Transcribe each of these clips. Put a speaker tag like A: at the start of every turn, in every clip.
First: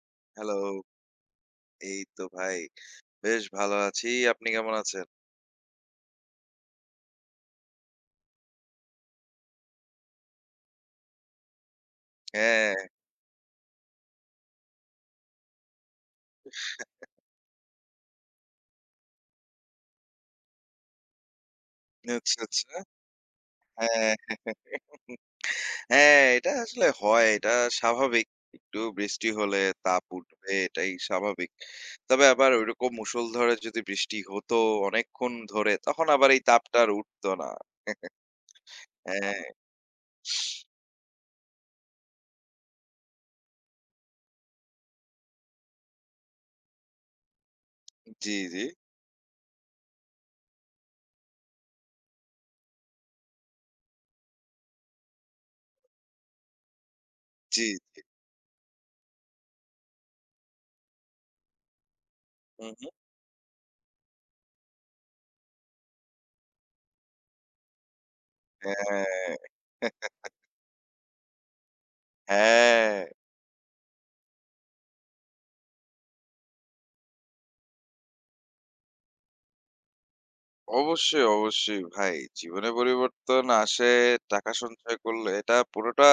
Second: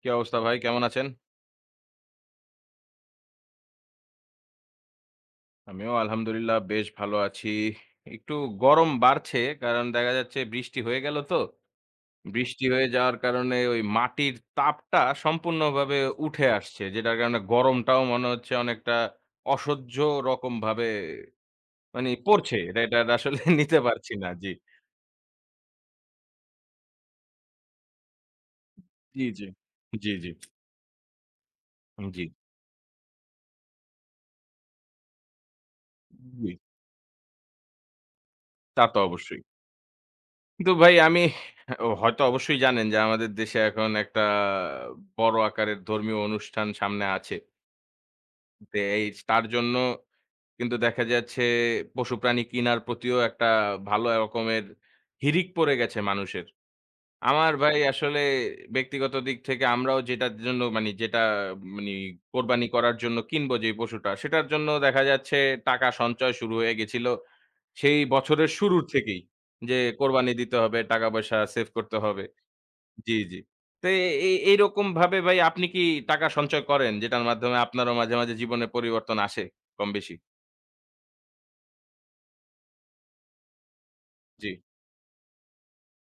A: কি অবস্থা ভাই?
B: হ্যালো,
A: কেমন আছেন?
B: এই তো ভাই বেশ ভালো আছি। আপনি কেমন আছেন?
A: আমিও আলহামদুলিল্লাহ বেশ ভালো আছি। একটু গরম বাড়ছে কারণ দেখা যাচ্ছে বৃষ্টি হয়ে গেল তো। বৃষ্টি
B: হ্যাঁ,
A: হয়ে যাওয়ার কারণে ওই মাটির তাপটা সম্পূর্ণভাবে উঠে আসছে। যেটার কারণে গরমটাও মনে হচ্ছে অনেকটা অসহ্য রকমভাবে মানে
B: আচ্ছা,
A: পড়ছে।
B: আচ্ছা।
A: এটা এটা আসলে নিতে পারছি না।
B: হ্যাঁ,
A: জি।
B: হ্যাঁ, এটা আসলে হয়। এটা স্বাভাবিক। একটু
A: জি,
B: বৃষ্টি
A: জি।
B: হলে তাপ
A: জি, জি।
B: উঠবে এটাই স্বাভাবিক।
A: জি,
B: তবে আবার ঐরকম মুষলধারে যদি বৃষ্টি হতো অনেকক্ষণ ধরে তখন আবার এই
A: জি।
B: তাপটা আর উঠতো না।
A: তা তো
B: হ্যাঁ,
A: অবশ্যই। কিন্তু ভাই আমি ও হয়তো অবশ্যই জানেন যে আমাদের দেশে এখন একটা বড় আকারের ধর্মীয় অনুষ্ঠান সামনে আছে।
B: জি, জি,
A: এই তার জন্য কিন্তু দেখা যাচ্ছে পশু প্রাণী কিনার প্রতিও একটা ভালো রকমের হিড়িক পড়ে গেছে মানুষের। আমার
B: জি,
A: ভাই
B: জি।
A: আসলে ব্যক্তিগত দিক থেকে আমরাও যেটার জন্য মানি যেটা মানি কোরবানি
B: হু, হু।
A: করার জন্য কিনবো যে পশুটা, সেটার জন্য দেখা যাচ্ছে টাকা সঞ্চয় শুরু হয়ে গেছিল সেই বছরের শুরুর
B: হ্যাঁ,
A: থেকেই। যে কোরবানি দিতে হবে, টাকা পয়সা সেভ করতে হবে।
B: হ্যাঁ।
A: জি, জি। তো এ এ এইরকমভাবে ভাই আপনি কি টাকা সঞ্চয় করেন? যেটার মাধ্যমে আপনারও মাঝে, মাঝে জীবনে পরিবর্তন আসে কম বেশি?
B: অবশ্যই, অবশ্যই ভাই। জীবনে পরিবর্তন আসে
A: জি,
B: টাকা সঞ্চয় করলে। এটা পুরোটা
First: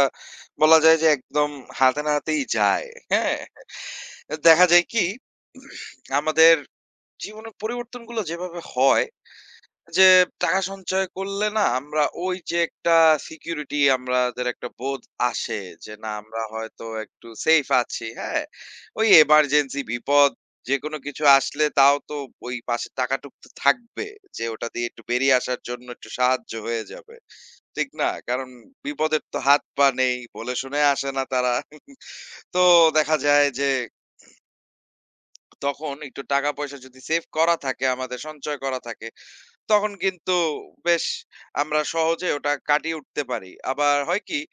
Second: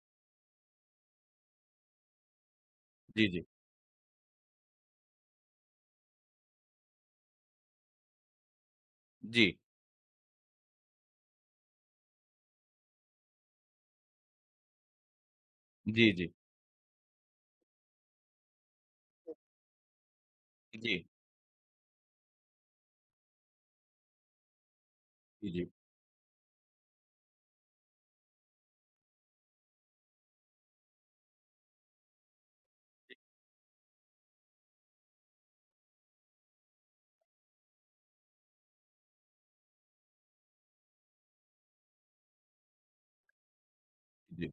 B: বলা যায় যে একদম হাতে নাতেই যায়।
A: জি,
B: হ্যাঁ?
A: জি,
B: দেখা যায় কি? আমাদের জীবনের পরিবর্তনগুলো যেভাবে হয়
A: জি,
B: যে টাকা সঞ্চয় করলে না আমরা ওই যে একটা সিকিউরিটি আমাদের একটা বোধ আসে যে
A: জি,
B: না
A: জি,
B: আমরা হয়তো একটু সেফ আছি হ্যাঁ ওই এমার্জেন্সি বিপদ যে
A: জি,
B: কোনো কিছু আসলে তাও তো ওই পাশে টাকাটুক তো থাকবে যে ওটা দিয়ে একটু বেরিয়ে
A: জি,
B: আসার
A: জি,
B: জন্য একটু সাহায্য হয়ে যাবে ঠিক না কারণ বিপদের তো হাত পা নেই বলে শুনে আসে না তারা তো দেখা যায় যে তখন একটু টাকা পয়সা যদি সেভ করা থাকে আমাদের সঞ্চয় করা থাকে তখন কিন্তু বেশ আমরা সহজে ওটা কাটিয়ে উঠতে পারি। আবার হয় কি
A: জি।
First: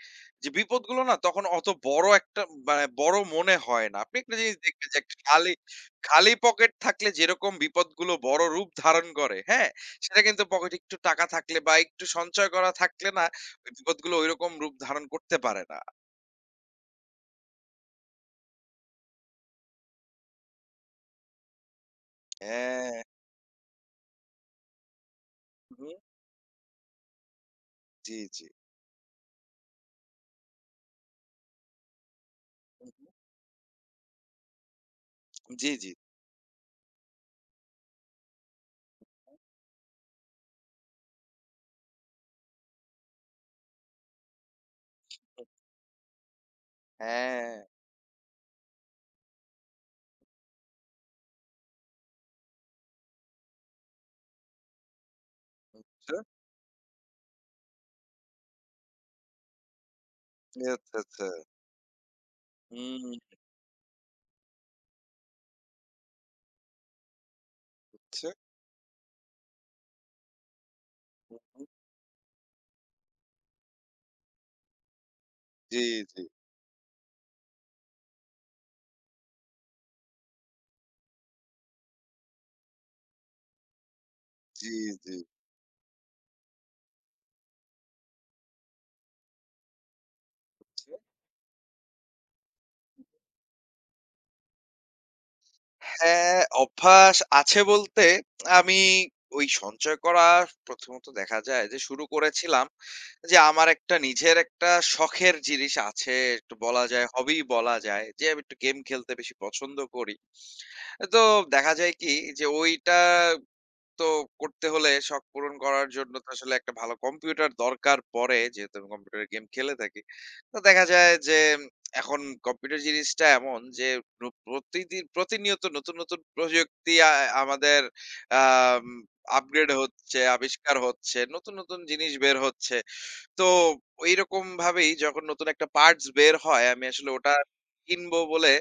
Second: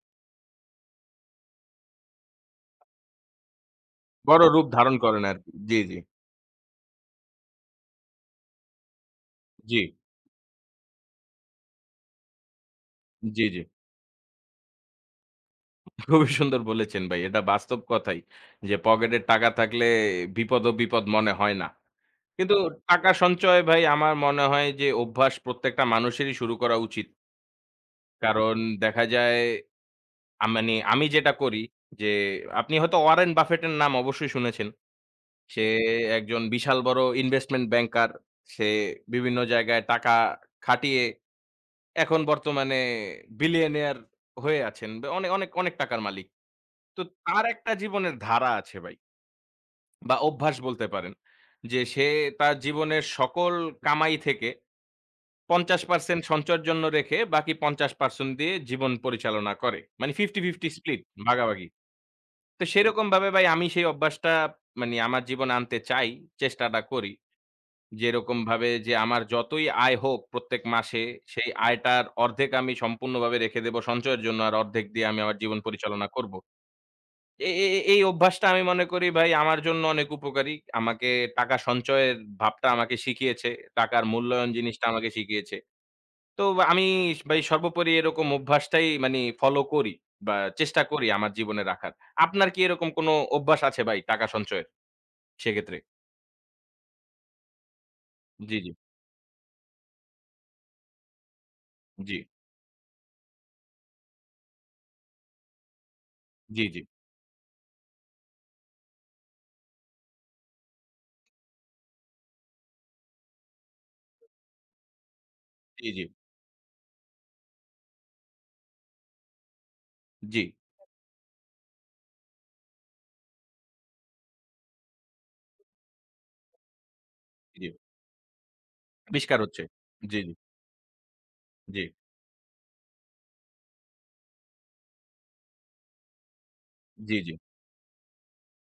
B: যে বিপদগুলো না তখন অত বড় একটা মানে বড় মনে হয় না। আপনি একটা
A: বড়
B: জিনিস
A: রূপ
B: দেখবেন
A: ধারণ
B: যে একটা
A: করেন আরকি।
B: খালি,
A: জি, জি,
B: খালি পকেট থাকলে যেরকম বিপদগুলো বড় রূপ ধারণ করে, হ্যাঁ?
A: জি,
B: সেটা কিন্তু পকেটে একটু টাকা থাকলে বা একটু সঞ্চয় করা থাকলে না
A: জি, জি।
B: ওই বিপদগুলো ঐরকম রূপ ধারণ করতে পারে না।
A: খুবই সুন্দর বলেছেন ভাই। এটা বাস্তব কথাই। যে পকেটে টাকা থাকলে বিপদও বিপদ মনে হয় না। কিন্তু
B: হ্যাঁ।
A: টাকা সঞ্চয় ভাই আমার মনে হয় যে অভ্যাস প্রত্যেকটা
B: হুম,
A: মানুষেরই শুরু করা উচিত।
B: জি, জি।
A: কারণ দেখা যায় মানে আমি যেটা করি যে আপনি হয়তো 'ওয়ারেন বাফেটের' নাম অবশ্যই শুনেছেন। সে
B: জি, জি।
A: একজন বিশাল বড় ইনভেস্টমেন্ট ব্যাংকার। সে বিভিন্ন জায়গায় টাকা খাটিয়ে এখন বর্তমানে বিলিয়নিয়ার হয়ে আছেন। অনেক, অনেক, অনেক টাকার মালিক। তো তার
B: হ্যাঁ।
A: একটা জীবনের ধারা আছে ভাই বা অভ্যাস বলতে পারেন। যে সে তার জীবনের সকল কামাই থেকে
B: আচ্ছা,
A: ৫০% সঞ্চয়ের জন্য রেখে বাকি ৫০% দিয়ে জীবন পরিচালনা করে। মানে 50-50
B: আচ্ছা,
A: স্প্লিট
B: আচ্ছা।
A: ভাগাভাগি। তো
B: হুম,
A: সেরকমভাবে ভাই আমি সেই অভ্যাসটা মানে আমার জীবনে আনতে চাই, চেষ্টাটা করি।
B: আচ্ছা।
A: যেরকমভাবে যে আমার যতই আয় হোক প্রত্যেক মাসে
B: হুম,
A: সেই
B: হুম।
A: আয়টার অর্ধেক আমি সম্পূর্ণভাবে রেখে দেব সঞ্চয়ের জন্য আর অর্ধেক দিয়ে আমি আমার জীবন
B: জি,
A: পরিচালনা
B: জি।
A: করব। এ এ এ এই অভ্যাসটা আমি মনে করি ভাই আমার জন্য অনেক উপকারী। আমাকে টাকা সঞ্চয়ের ভাবটা আমাকে শিখিয়েছে। টাকার মূল্যায়ন
B: জি,
A: জিনিসটা আমাকে
B: জি।
A: শিখিয়েছে। তো আমি ভাই সর্বোপরি এরকম অভ্যাসটাই মানি ফলো করি বা চেষ্টা
B: জি।
A: করি আমার জীবনে রাখার। আপনার কি এরকম কোনো অভ্যাস আছে ভাই টাকা সঞ্চয়ের সেক্ষেত্রে?
B: হ্যাঁ, অভ্যাস আছে বলতে
A: জি, জি,
B: আমি ওই সঞ্চয় করা প্রথমত দেখা যায় যে শুরু
A: জি,
B: করেছিলাম যে আমার একটা নিজের একটা শখের জিনিস আছে একটু
A: জি, জি,
B: বলা যায় হবি বলা যায় যে আমি একটু গেম খেলতে বেশি পছন্দ করি। তো দেখা যায় কি যে ওইটা তো করতে হলে শখ পূরণ
A: জি,
B: করার
A: জি,
B: জন্য তো আসলে একটা ভালো কম্পিউটার দরকার পড়ে। যেহেতু আমি কম্পিউটারে গেম খেলে থাকি।
A: জি,
B: তো দেখা যায় যে এখন কম্পিউটার জিনিসটা এমন যে প্রতিদিন প্রতিনিয়ত নতুন, নতুন প্রযুক্তি
A: জি।
B: আমাদের আম
A: আবিষ্কার হচ্ছে।
B: আপগ্রেড
A: জি,
B: হচ্ছে,
A: জি,
B: আবিষ্কার হচ্ছে, নতুন, নতুন
A: জি,
B: জিনিস বের হচ্ছে। তো এইরকম ভাবেই যখন নতুন একটা পার্টস বের হয় আমি আসলে
A: জি, জি,
B: ওটা কিনবো বলে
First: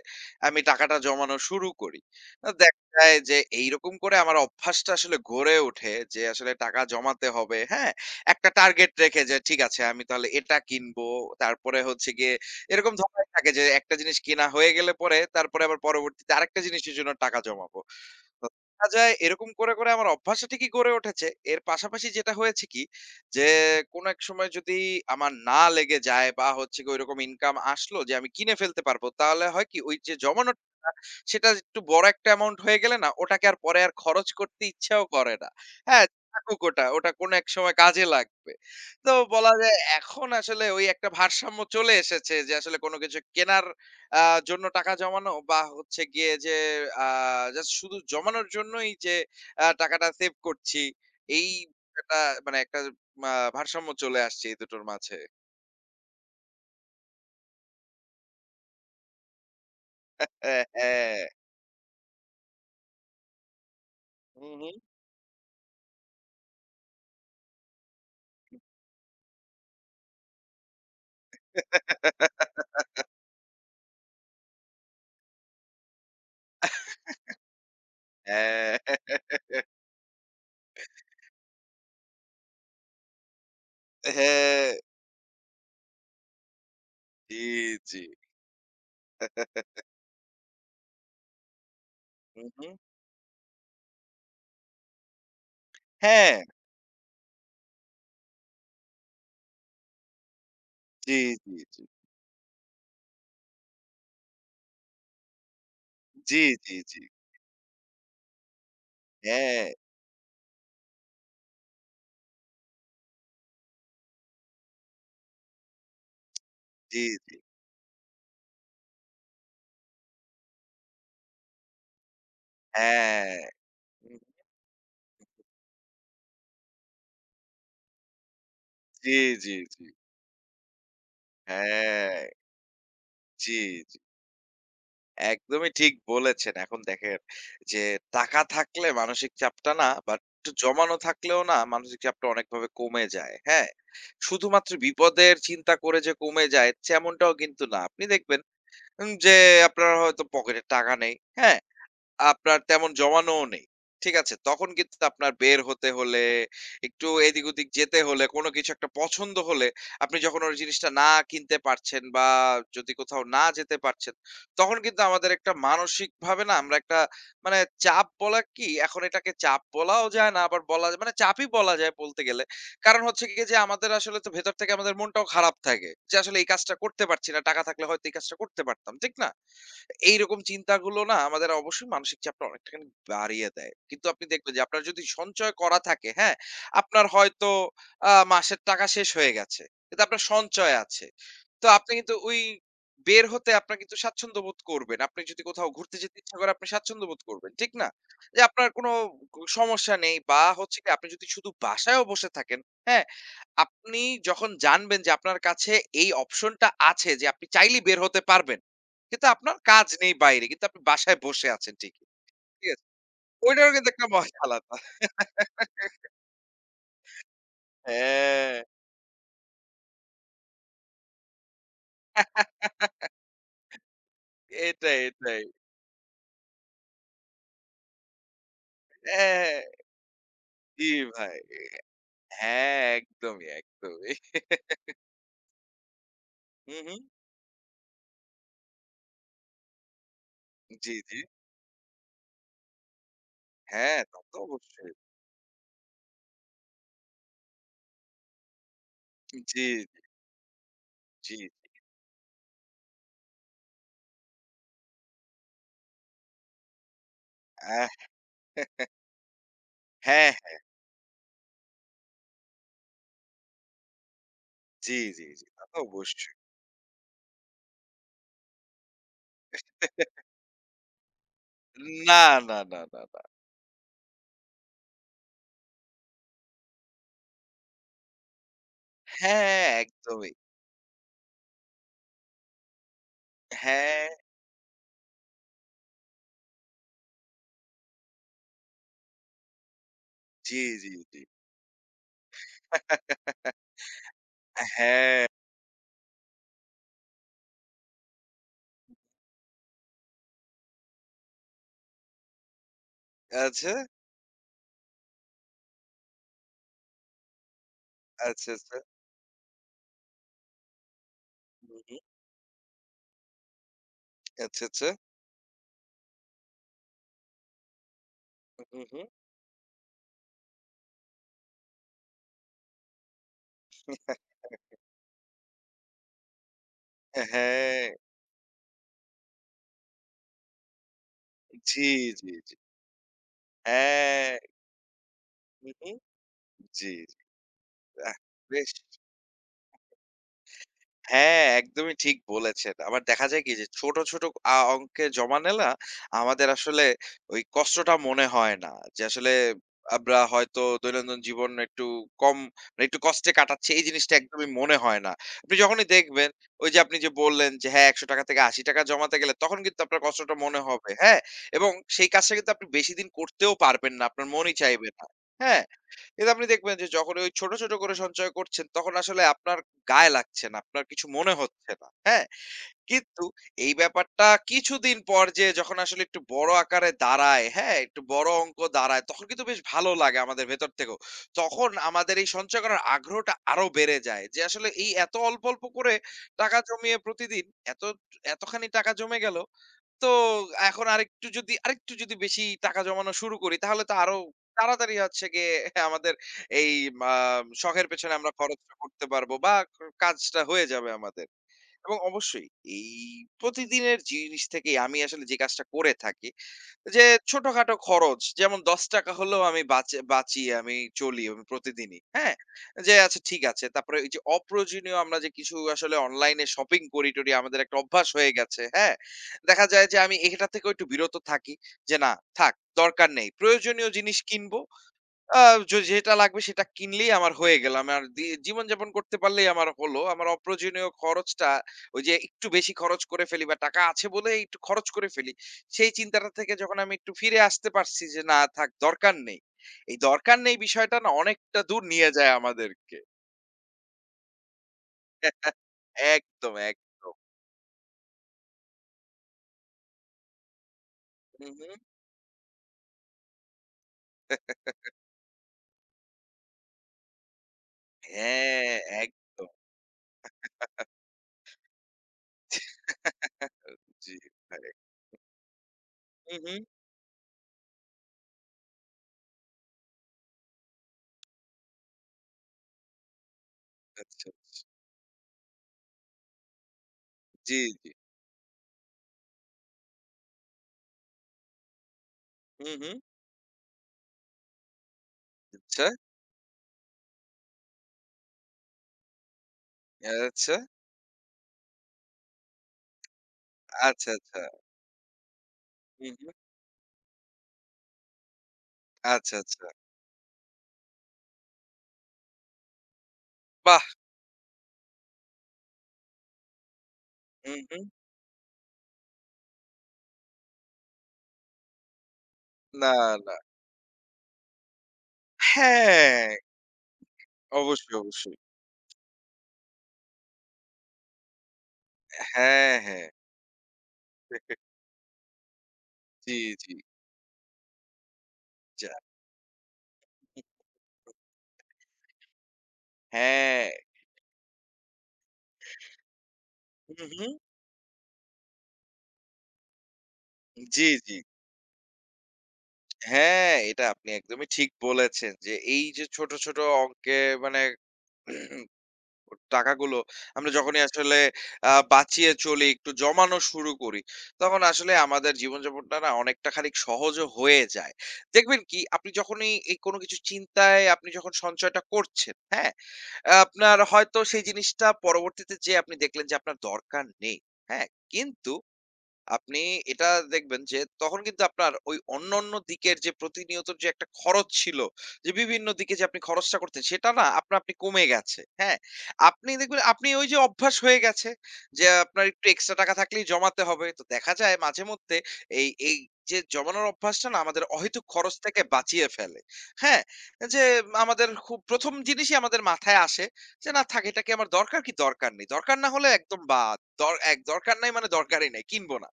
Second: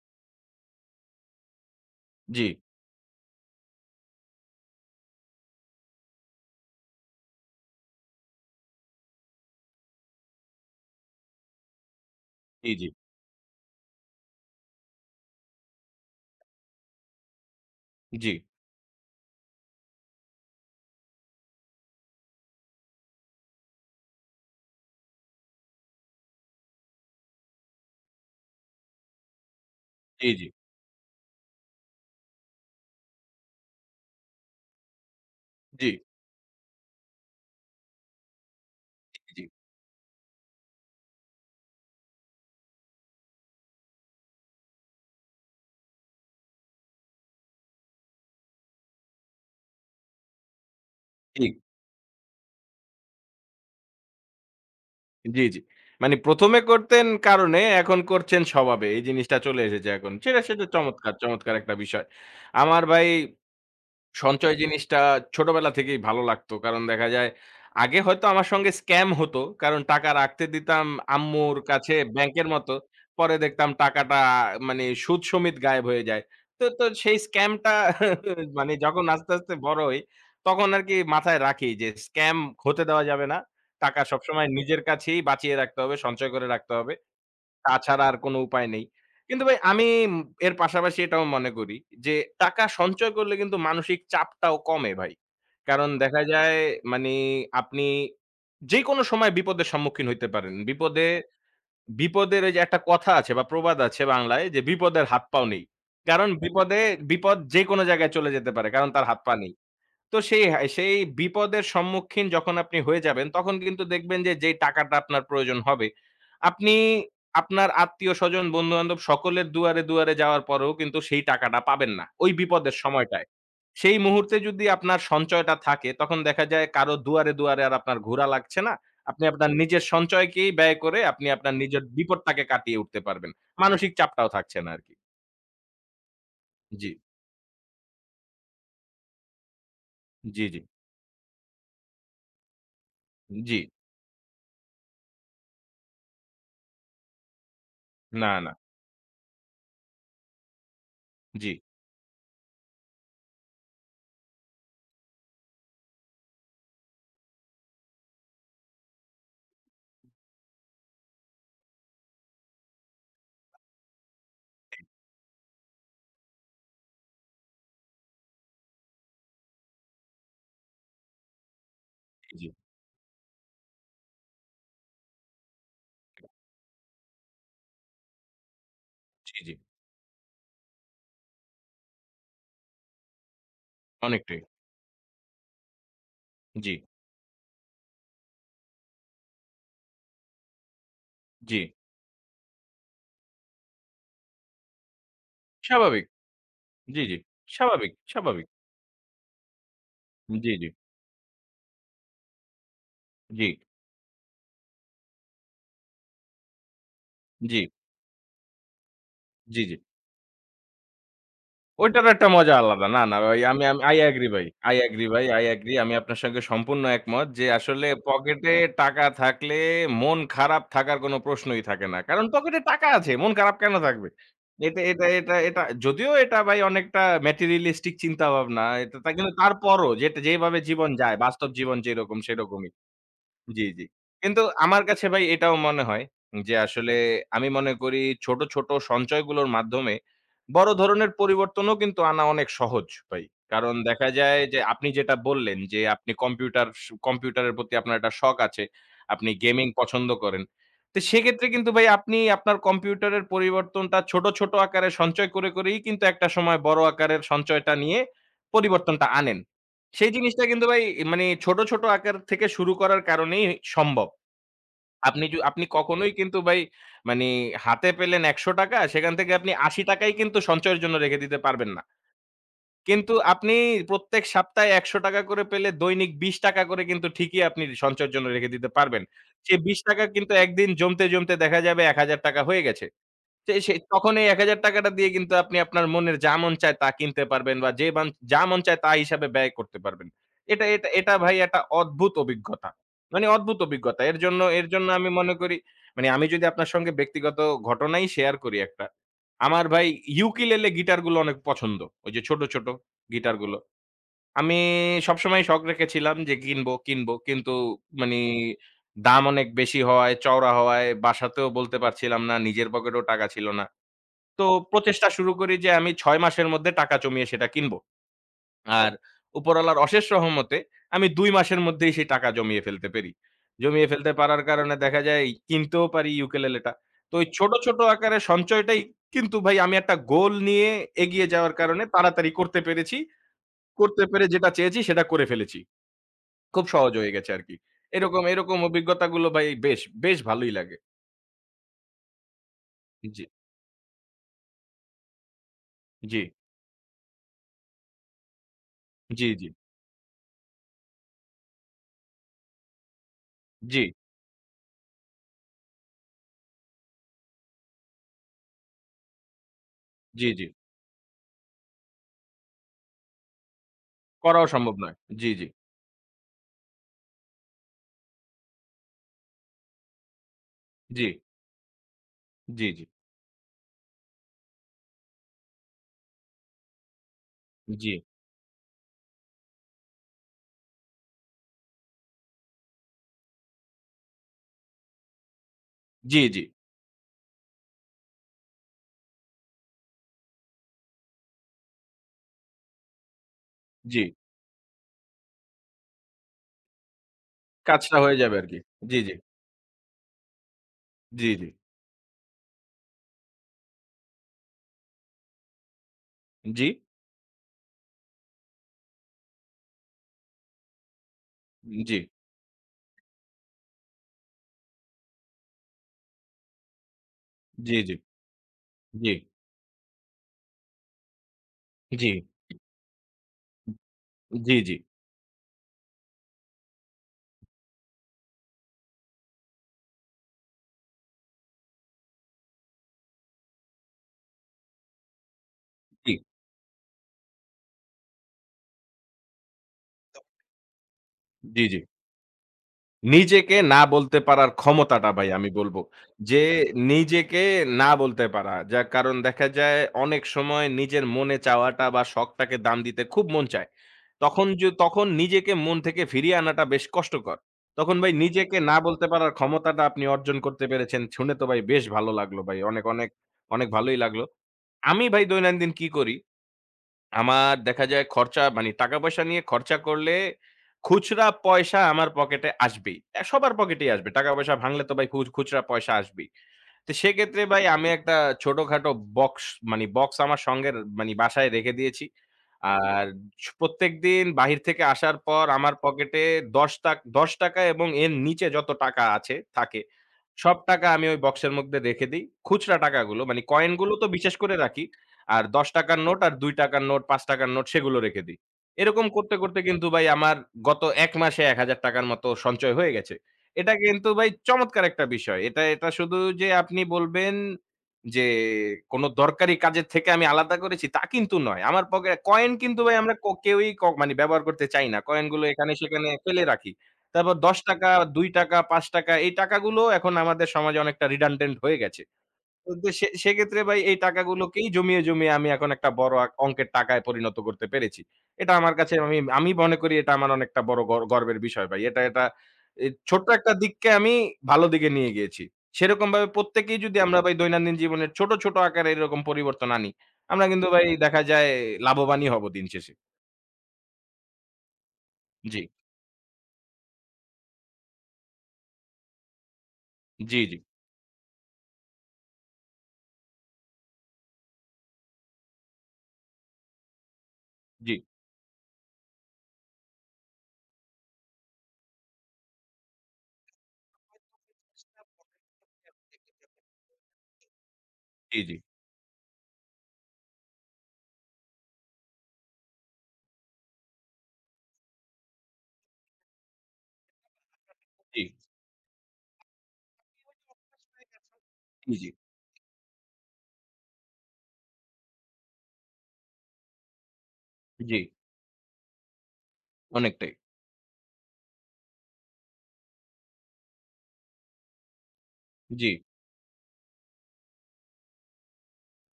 B: আমি টাকাটা জমানো শুরু করি।
A: জি,
B: দেখা যায় যে এইরকম করে আমার অভ্যাসটা আসলে গড়ে ওঠে যে আসলে টাকা জমাতে হবে, হ্যাঁ? একটা টার্গেট রেখে যে ঠিক আছে আমি তাহলে এটা কিনবো। তারপরে হচ্ছে গিয়ে
A: জি, জি,
B: এরকম ধরনের থাকে যে একটা জিনিস কেনা হয়ে গেলে পরে তারপরে আবার পরবর্তীতে আরেকটা জিনিসের জন্য টাকা জমাবো।
A: জি,
B: তো দেখা যায় এরকম করে, করে আমার অভ্যাসটা ঠিকই গড়ে উঠেছে। এর পাশাপাশি যেটা হয়েছে কি? যে কোনো এক সময় যদি আমার না লেগে যায় বা হচ্ছে গিয়ে ঐরকম ইনকাম আসলো যে আমি কিনে ফেলতে পারবো। তাহলে হয় কি? ওই যে
A: জি, জি,
B: জমানো টাকাটা সেটা একটু বড় একটা অ্যামাউন্ট হয়ে গেলে না ওটাকে আর পরে আর খরচ করতে ইচ্ছাও করে না।
A: জি,
B: হ্যাঁ, থাকুক ওটা। ওটা কোনো এক সময় কাজে লাগবে। তো
A: জি,
B: বলা যায় এখন আসলে ওই একটা ভারসাম্য চলে এসেছে যে আসলে কোনো কিছু কেনার আ জন্য টাকা জমানো বা হচ্ছে গিয়ে যে আ জাস্ট শুধু জমানোর জন্যই যে টাকাটা সেভ করছি, এই একটা মানে একটা মা ভারসাম্য চলে আসছে এই দুটোর মাঝে।
A: জি, জি। মানে ১ম এ করতেন কারণে এখন করছেন স্বভাবে। এই জিনিসটা চলে এসেছে এখন। সেটা,
B: অ্যা
A: সেটা চমৎকার,
B: হ্যাঁ।
A: চমৎকার একটা বিষয়। আমার ভাই
B: হুম,
A: সঞ্চয়
B: হুম।
A: জিনিসটা ছোটবেলা থেকেই ভালো লাগতো। কারণ দেখা যায় আগে হয়তো আমার সঙ্গে স্ক্যাম হতো। কারণ টাকা রাখতে দিতাম আম্মুর কাছে ব্যাংকের মতো। পরে দেখতাম টাকাটা মানে সুদ সমেত গায়েব হয়ে যায়। তো সেই স্ক্যামটা মানে
B: হ্যাঁ।
A: যখন আস্তে, আস্তে বড় হই তখন আরকি মাথায় রাখি যে স্ক্যাম হতে দেওয়া যাবে না। টাকা সবসময়
B: হ্যাঁ,
A: নিজের কাছেই বাঁচিয়ে রাখতে হবে, সঞ্চয় করে রাখতে হবে।
B: জি, জি।
A: তাছাড়া আর কোনো উপায় নেই। কিন্তু ভাই আমি এর পাশাপাশি এটাও মনে করি যে
B: হুম,
A: টাকা
B: হুম।
A: সঞ্চয় করলে কিন্তু মানসিক চাপটাও কমে ভাই। কারণ দেখা
B: হ্যাঁ,
A: যায় মানি আপনি যেকোনো সময় বিপদের সম্মুখীন হইতে পারেন। বিপদে
B: জি, জি, জি।
A: বিপদের ওই যে একটা কথা আছে বা প্রবাদ আছে বাংলায় যে "বিপদের হাত পাও নেই।" কারণ
B: জি, জি,
A: বিপদে
B: জি।
A: বিপদ যেকোনো জায়গায় চলে যেতে পারে। কারণ তার হাত পা নেই।
B: হ্যাঁ,
A: তো সেই হ্যাঁ, সেই বিপদের সম্মুখীন যখন আপনি হয়ে যাবেন, তখন কিন্তু দেখবেন যে, যেই টাকাটা আপনার প্রয়োজন হবে, আপনি
B: জি, জি।
A: আপনার আত্মীয়স্বজন, বন্ধু-বান্ধব সকলের দুয়ারে, দুয়ারে যাওয়ার পরেও কিন্তু সেই টাকাটা পাবেন না, ওই বিপদের সময়টায়।
B: হ্যাঁ।
A: সেই
B: হুম,
A: মুহূর্তে যদি আপনার সঞ্চয়টা থাকে, তখন দেখা যায় কারো দুয়ারে, দুয়ারে আর আপনার ঘোরা লাগছে না।
B: জি,
A: আপনি আপনার
B: জি,
A: নিজের
B: জি।
A: সঞ্চয়কেই ব্যয় করে আপনি আপনার নিজের
B: হ্যাঁ,
A: বিপদটাকে কাটিয়ে উঠতে পারবেন।
B: জি,
A: মানসিক
B: জি।
A: চাপটাও থাকছে না আরকি।
B: একদমই ঠিক বলেছেন। এখন
A: জি,
B: দেখেন যে টাকা থাকলে মানসিক চাপটা না বা
A: জি,
B: একটু
A: জি,
B: জমানো থাকলেও না মানসিক চাপটা অনেকভাবে কমে যায়।
A: জি।
B: হ্যাঁ? শুধুমাত্র বিপদের চিন্তা করে যে কমে যায় তেমনটাও কিন্তু না। আপনি
A: না,
B: দেখবেন
A: না।
B: যে আপনার হয়তো পকেটে টাকা নেই।
A: জি,
B: হ্যাঁ? আপনার তেমন জমানোও নেই। ঠিক আছে? তখন কিন্তু আপনার বের হতে হলে, একটু এদিক-ওদিক যেতে হলে, কোনো কিছু একটা পছন্দ হলে, আপনি যখন ওই জিনিসটা না কিনতে পারছেন বা যদি কোথাও না যেতে পারছেন, তখন কিন্তু আমাদের একটা মানসিকভাবে না আমরা একটা মানে চাপ বলা কি, এখন এটাকে চাপ বলাও যায় না, আবার বলা যায় মানে চাপই বলা যায় বলতে গেলে।
A: জি,
B: কারণ হচ্ছে গিয়ে যে আমাদের আসলে তো ভেতর থেকে আমাদের মনটাও খারাপ থাকে। যে আসলে এই কাজটা করতে পারছি না। টাকা থাকলে হয়তো এই কাজটা করতে পারতাম। ঠিক না?
A: জি, জি,
B: এইরকম চিন্তাগুলো না আমাদের অবশ্যই মানসিক চাপটা অনেকটাখানি বাড়িয়ে দেয়। কিন্তু আপনি
A: অনেকটাই।
B: দেখবেন যে আপনার যদি সঞ্চয় করা থাকে, হ্যাঁ?
A: জি,
B: আপনার হয়তো মাসের টাকা শেষ হয়ে গেছে। কিন্তু আপনার সঞ্চয় আছে।
A: জি।
B: তো আপনি কিন্তু ওই বের হতে আপনার কিন্তু স্বাচ্ছন্দ্য বোধ করবেন। আপনি যদি কোথাও ঘুরতে
A: স্বাভাবিক।
B: যেতে ইচ্ছা করে আপনি
A: জি,
B: স্বাচ্ছন্দ্য
A: জি।
B: বোধ করবেন। ঠিক না?
A: স্বাভাবিক,
B: যে
A: স্বাভাবিক।
B: আপনার কোনো সমস্যা নেই বা
A: জি, জি,
B: হচ্ছে কি আপনি যদি শুধু বাসায়ও বসে থাকেন, হ্যাঁ?
A: জি,
B: আপনি যখন জানবেন যে আপনার কাছে এই অপশনটা আছে যে আপনি
A: জি,
B: চাইলেই বের হতে পারবেন। কিন্তু আপনার
A: জি, জি।
B: কাজ নেই বাইরে। কিন্তু আপনি বাসায় বসে আছেন
A: ওইটার
B: ঠিকই।
A: একটা মজা
B: ঠিক আছে?
A: আলাদা। না, না ভাই আমি
B: ওইটারও
A: আমি
B: কিন্তু
A: I
B: একটা
A: agree
B: মজা
A: ভাই।
B: আলাদা।
A: I agree ভাই, I agree আমি আপনার সঙ্গে সম্পূর্ণ একমত যে আসলে পকেটে
B: হ্যাঁ,
A: টাকা থাকলে মন খারাপ থাকার কোনো প্রশ্নই থাকে না। কারণ পকেটে টাকা আছে, মন খারাপ কেন থাকবে? এটা
B: এটাই,
A: এটা এটা
B: এটাই।
A: এটা যদিও এটা ভাই অনেকটা materialistic চিন্তাভাবনা। এটা তা কিন্তু
B: হ্যাঁ,
A: তারপরও যেটা যেভাবে
B: জি
A: জীবন যায়,
B: ভাই।
A: বাস্তব জীবন যেরকম সেরকম।
B: হ্যাঁ, একদমই,
A: জি, জি।
B: একদমই।
A: কিন্তু আমার কাছে ভাই এটাও মনে হয় যে
B: হু,
A: আসলে
B: হু।
A: আমি মনে করি ছোট, ছোট সঞ্চয়গুলোর মাধ্যমে বড়
B: জি,
A: ধরনের
B: জি।
A: পরিবর্তনও কিন্তু আনা অনেক সহজ ভাই। কারণ
B: হ্যাঁ,
A: দেখা
B: তা তো
A: যায় যে আপনি
B: অবশ্যই।
A: যেটা বললেন যে আপনি কম্পিউটারের প্রতি আপনার একটা শখ আছে। আপনি
B: জি,
A: গেমিং পছন্দ করেন। তো
B: জি।
A: সেক্ষেত্রে কিন্তু ভাই আপনি আপনার কম্পিউটারের পরিবর্তনটা ছোট, ছোট আকারে সঞ্চয় করে, করেই কিন্তু একটা সময় বড় আকারের সঞ্চয়টা
B: আহ
A: নিয়ে পরিবর্তনটা আনেন। সেই
B: হ্যাঁ,
A: জিনিসটা
B: হ্যাঁ।
A: কিন্তু ভাই মানে ছোট, ছোট আকার থেকে শুরু করার কারণেই সম্ভব।
B: জি,
A: আপনি
B: জি,
A: য
B: জি। তা
A: আপনি
B: তো
A: কখনোই
B: অবশ্যই।
A: কিন্তু ভাই মানে হাতে পেলেন ৳১০০ সেখান থেকে আপনি ৳৮০ ই কিন্তু সঞ্চয়ের জন্য রেখে দিতে পারবেন না।
B: না, না, না, না,
A: কিন্তু
B: না।
A: আপনি প্রত্যেক সপ্তাহে ৳১০০ করে পেলে দৈনিক ৳২০ করে কিন্তু ঠিকই আপনি সঞ্চয়ের জন্য রেখে দিতে পারবেন। সেই
B: হ্যাঁ,
A: ৳২০
B: একদমই।
A: কিন্তু একদিন জমতে, জমতে দেখা যাবে ৳১,০০০ হয়ে গেছে। সে সে
B: হ্যাঁ,
A: তখন এই ৳১,০০০ টা দিয়ে কিন্তু আপনি আপনার মনের যা মন চায় তা কিনতে পারবেন বা যে বান যা মন চায় তা হিসাবে ব্যয় করতে পারবেন।
B: জি,
A: এটা এটা
B: জি,
A: এটা
B: জি।
A: ভাই একটা অদ্ভুত অভিজ্ঞতা। মানে অদ্ভুত অভিজ্ঞতা। এর জন্য আমি
B: হ্যাঁ।
A: মনে করি মানে আমি যদি আপনার সঙ্গে ব্যক্তিগত ঘটনাই শেয়ার করি একটা। আমার ভাই ইউকেলেলে গিটারগুলো অনেক পছন্দ। ওই যে ছোট, ছোট গিটারগুলো।
B: আচ্ছা,
A: আমি সবসময় শখ রেখেছিলাম যে কিনবো, কিনবো। কিন্তু মানে
B: আচ্ছা, আচ্ছা।
A: দাম অনেক বেশি হওয়ায়, চওড়া হওয়ায় বাসাতেও
B: হু,
A: বলতে
B: হু।
A: পারছিলাম না। নিজের পকেটেও টাকা ছিল না। তো
B: আচ্ছা, আচ্ছা।
A: প্রচেষ্টা শুরু করি যে আমি ৬ মাসের মধ্যে টাকা জমিয়ে সেটা কিনবো।
B: হু,
A: আর
B: হু।
A: উপরওয়ালার অশেষ রহমতে আমি ২ মাসের মধ্যেই সেই টাকা জমিয়ে ফেলতে পেরি। জমিয়ে ফেলতে পারার কারণে দেখা যায় কিনতেও পারি ইউকেলেলেটা। তো ওই ছোট, ছোট
B: হ্যাঁ,
A: আকারে সঞ্চয়টাই কিন্তু ভাই আমি একটা গোল নিয়ে এগিয়ে যাওয়ার কারণে
B: জি, জি,
A: তাড়াতাড়ি
B: জি।
A: করতে পেরেছি। করতে পেরে
B: হ্যাঁ,
A: যেটা চেয়েছি সেটা করে ফেলেছি।
B: হু, হু।
A: খুব সহজ
B: জি,
A: হয়ে
B: জি।
A: গেছে আরকি।
B: আহ!
A: এরকম, এরকম
B: বেশ
A: অভিজ্ঞতাগুলো ভাই বেশ, বেশ ভালোই লাগে।
B: হ্যাঁ, একদমই ঠিক বলেছেন। আবার
A: জি,
B: দেখা যায় কি যে ছোট, ছোট অঙ্কে জমা নেলা
A: জি,
B: আমাদের আসলে ওই কষ্টটা মনে হয় না। যে
A: জি,
B: আসলে
A: জি,
B: আমরা হয়তো দৈনন্দিন জীবন একটু কম মানে একটু কষ্টে কাটাচ্ছি
A: জি,
B: এই জিনিসটা একদমই মনে হয় না। আপনি যখনই দেখবেন ওই যে আপনি যে বললেন যে হ্যাঁ, ৳১০০ থেকে ৳৮০ জমাতে গেলে তখন কিন্তু আপনার
A: জি,
B: কষ্টটা
A: জি।
B: মনে হবে। হ্যাঁ? এবং সেই কাজটা কিন্তু আপনি বেশিদিন করতেও পারবেন না। আপনার
A: করাও
B: মনই
A: সম্ভব
B: চাইবে
A: নয়।
B: না।
A: জি, জি,
B: হ্যাঁ? কিন্তু আপনি দেখবেন যে যখন ওই ছোট, ছোট করে সঞ্চয় করছেন তখন আসলে আপনার গায়ে লাগছে না। আপনার
A: জি।
B: কিছু মনে হচ্ছে না। হ্যাঁ?
A: জি, জি,
B: কিন্তু এই ব্যাপারটা কিছুদিন পর যেয়ে যখন আসলে একটু বড় আকারে দাঁড়ায়, হ্যাঁ?
A: জি,
B: একটু বড় অঙ্ক দাঁড়ায় তখন কিন্তু বেশ ভালো লাগে আমাদের ভেতর থেকেও। তখন আমাদের এই সঞ্চয় করার আগ্রহটা আরো বেড়ে যায়। যে আসলে এই এত অল্প, অল্প করে
A: জি, জি,
B: টাকা জমিয়ে প্রতিদিন এত এতখানি টাকা জমে গেল তো এখন আরেকটু যদি বেশি টাকা জমানো শুরু করি তাহলে তো
A: জি।
B: আরো তাড়াতাড়ি হচ্ছে গিয়ে আমাদের এই আহ, শখের
A: কাজটা
B: পেছনে
A: হয়ে
B: আমরা
A: যাবে আরকি।
B: খরচটা
A: জি,
B: করতে
A: জি,
B: পারবো বা কাজটা হয়ে যাবে আমাদের
A: জি, জি,
B: এবং অবশ্যই এই প্রতিদিনের জিনিস থেকে আমি আসলে যে কাজটা করে থাকি
A: জি,
B: যে ছোটখাটো খরচ যেমন ৳১০ হলেও আমি বাঁচি, আমি চলি আমি
A: জি,
B: প্রতিদিনই। হ্যাঁ? যে আচ্ছা ঠিক আছে। তারপরে ওই যে অপ্রয়োজনীয় আমরা যে কিছু আসলে অনলাইনে শপিং করি-টরি আমাদের একটা
A: জি, জি,
B: অভ্যাস হয়ে গেছে। হ্যাঁ?
A: জি,
B: দেখা যায় যে আমি এটা থেকেও একটু বিরত থাকি। যে
A: জি,
B: না থাক দরকার নেই। প্রয়োজনীয় জিনিস কিনব।
A: জি, জি,
B: আ য যেটা লাগবে সেটা কিনলেই আমার হয়ে গেলাম। আর জীবনযাপন করতে পারলেই আমার হলো। আমার অপ্রয়োজনীয় খরচটা ওই যে একটু বেশি খরচ করে ফেলি বা টাকা আছে বলে একটু খরচ করে ফেলি। সেই
A: জি,
B: চিন্তাটা থেকে যখন আমি একটু ফিরে আসতে পারছি যে না থাক দরকার নেই। এই দরকার নেই বিষয়টা না অনেকটা
A: জি, জি।
B: দূর নিয়ে যায় আমাদেরকে।
A: নিজেকে না বলতে পারার ক্ষমতাটা ভাই আমি বলব। যে
B: একদম, একদম।
A: নিজেকে না বলতে পারা। যার কারণ দেখা যায় অনেক সময় নিজের মনে
B: হুম, হুম।
A: চাওয়াটা বা শখটাকে দাম দিতে খুব মন চায়। তখন নিজেকে মন থেকে ফিরিয়ে আনাটা বেশ কষ্টকর। তখন ভাই নিজেকে
B: হ্যাঁ,
A: না বলতে পারার
B: একদম।
A: ক্ষমতাটা আপনি অর্জন করতে পেরেছেন। শুনে তো ভাই বেশ ভালো লাগলো ভাই। অনেক, অনেক, অনেক ভালোই
B: জি
A: লাগলো।
B: ভাই।
A: আমি ভাই দৈনন্দিন কি করি?
B: হুম, হুম।
A: আমার দেখা যায় খরচা মানে টাকা-পয়সা নিয়ে খরচা করলে খুচরা পয়সা আমার পকেটে আসবেই। সবার পকেটেই আসবে।
B: আচ্ছা,
A: টাকা-পয়সা
B: আচ্ছা।
A: ভাঙলে তো ভাই খুচরা পয়সা আসবেই। তো সেক্ষেত্রে
B: জি,
A: ভাই আমি
B: জি।
A: একটা ছোটখাটো বক্স মানে বক্স আমার সঙ্গে মানে বাসায় রেখে দিয়েছি।
B: হুম, হুম।
A: আর প্রত্যেকদিন বাহির থেকে আসার পর আমার
B: আচ্ছা,
A: পকেটে ৳১০ ৳১০ এবং এর নিচে যত টাকা আছে থাকে,
B: আচ্ছা,
A: সব টাকা আমি ওই বক্সের মধ্যে রেখে দেই। খুচরা টাকাগুলো মানে কয়েনগুলো তো
B: আচ্ছা,
A: বিশেষ
B: আচ্ছা।
A: করে রাখি। আর ৳১০ র
B: হুম,
A: নোট আর
B: হুম।
A: ৳২ র নোট, ৳৫ র নোট সেগুলো রেখে দিই। এরকম করতে,
B: আচ্ছা,
A: করতে
B: আচ্ছা।
A: কিন্তু ভাই আমার গত ১ মাসে ৳১,০০০ মতো সঞ্চয় হয়ে গেছে। এটা
B: বাহ!
A: কিন্তু ভাই চমৎকার একটা বিষয়। এটা এটা শুধু যে আপনি বলবেন
B: হুম, হুম।
A: যে কোনো দরকারি কাজের থেকে আমি আলাদা করেছি তা কিন্তু নয়। আমার কয়েন কিন্তু
B: না,
A: ভাই আমরা ক
B: না।
A: কেউই ক মানে ব্যবহার করতে চাই না। কয়েন গুলো এখানে-সেখানে
B: হ্যাঁ,
A: ফেলে রাখি। তারপর ৳১০,
B: অবশ্যই, অবশ্যই।
A: ৳২, ৳৫ এই টাকাগুলো এখন আমাদের সমাজে অনেকটা রিডান্ডেন্ট হয়ে গেছে।
B: হ্যাঁ,
A: কিন্তু
B: হ্যাঁ।
A: সেক্ষেত্রে ভাই এই টাকাগুলোকেই জমিয়ে, জমিয়ে আমি এখন একটা বড়
B: জি,
A: অঙ্কের
B: জি।
A: টাকায় পরিণত করতে পেরেছি। এটা আমার
B: যা
A: কাছে আমি আমি মনে করি এটা আমার অনেকটা বড় গর্বের বিষয় ভাই। এটা এটা এ ছোট্ট একটা
B: হ্যাঁ।
A: দিককে আমি ভালো দিকে নিয়ে গিয়েছি। সেরকমভাবে প্রত্যেকেই যদি
B: হুম,
A: আমরা
B: হুম।
A: ভাই দৈনন্দিন জীবনের ছোট, ছোট আকারে এরকম পরিবর্তন আনি, আমরা কিন্তু ভাই
B: জি, জি।
A: দেখা যায় লাভবানই হব দিন শেষে।
B: হ্যাঁ, এটা আপনি একদমই ঠিক বলেছেন যে,
A: জি,
B: এই যে ছোট, ছোট অঙ্কে মানে টাকাগুলো
A: জি,
B: আমরা
A: জি,
B: যখনই আসলে বাঁচিয়ে চলি, একটু জমানো শুরু করি, তখন আসলে আমাদের জীবনযাপনটা না অনেকটা খানিক সহজও হয়ে
A: জি,
B: যায়। দেখবেন কি আপনি যখনই এই কোনো কিছু চিন্তায় আপনি যখন সঞ্চয়টা করছেন, হ্যাঁ? আপনার হয়তো সেই জিনিসটা পরবর্তীতে যেয়ে আপনি দেখলেন যে আপনার দরকার নেই, হ্যাঁ?
A: জি, জি,
B: কিন্তু আপনি এটা দেখবেন যে তখন কিন্তু আপনার ওই অন্যান্য দিকের যে প্রতিনিয়ত যে একটা খরচ ছিল, যে বিভিন্ন দিকে যে আপনি খরচটা করতেন সেটা না আপনা আপনি কমে
A: জি।
B: গেছে। হ্যাঁ? আপনি দেখবেন আপনি ওই যে অভ্যাস হয়ে গেছে যে
A: জি, জি,
B: আপনার একটু এক্সট্রা টাকা থাকলেই জমাতে হবে। তো দেখা যায় মাঝেমধ্যে এই যে জমানোর অভ্যাসটা না আমাদের
A: জি,
B: অহেতুক খরচ থেকে বাঁচিয়ে ফেলে। হ্যাঁ?
A: অনেকটাই।
B: যে আমাদের খুব ১ম জিনিসই আমাদের মাথায় আসে যে না থাক এটা কি আমার দরকার কি? দরকার নেই। দরকার
A: জি,
B: না হলে একদম বাদ। দর এক দরকার নাই মানে দরকারই নাই। কিনব না।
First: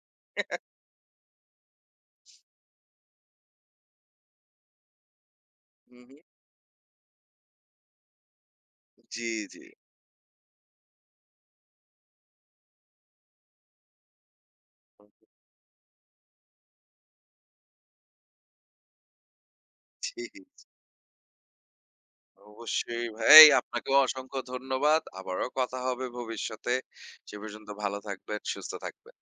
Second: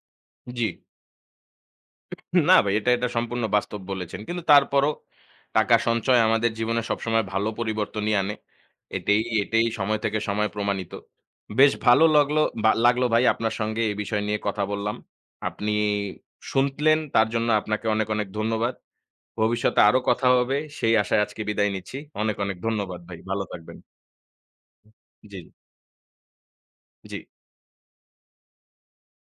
A: জি। না ভাই, এটা সম্পূর্ণ বাস্তব বলেছেন। কিন্তু তারপরও টাকা
B: হুম,
A: সঞ্চয়
B: হুম।
A: আমাদের জীবনে সবসময় ভালো পরিবর্তনই আনে। এটাই,
B: জি, জি।
A: এটাই সময় থেকে সময় প্রমাণিত। বেশ ভালো লাগলো বা লাগলো ভাই আপনার সঙ্গে এই বিষয় নিয়ে কথা বললাম। আপনি শুনলেন তার জন্য আপনাকে অনেক, অনেক ধন্যবাদ। ভবিষ্যতে আরো
B: জি,
A: কথা হবে সেই আশায় আজকে বিদায় নিচ্ছি। অনেক, অনেক ধন্যবাদ
B: অবশ্যই
A: ভাই। ভালো
B: ভাই।
A: থাকবেন।
B: আপনাকেও অসংখ্য ধন্যবাদ।
A: জি,
B: আবারও কথা হবে ভবিষ্যতে।
A: জি।
B: সে পর্যন্ত ভালো থাকবেন, সুস্থ থাকবেন।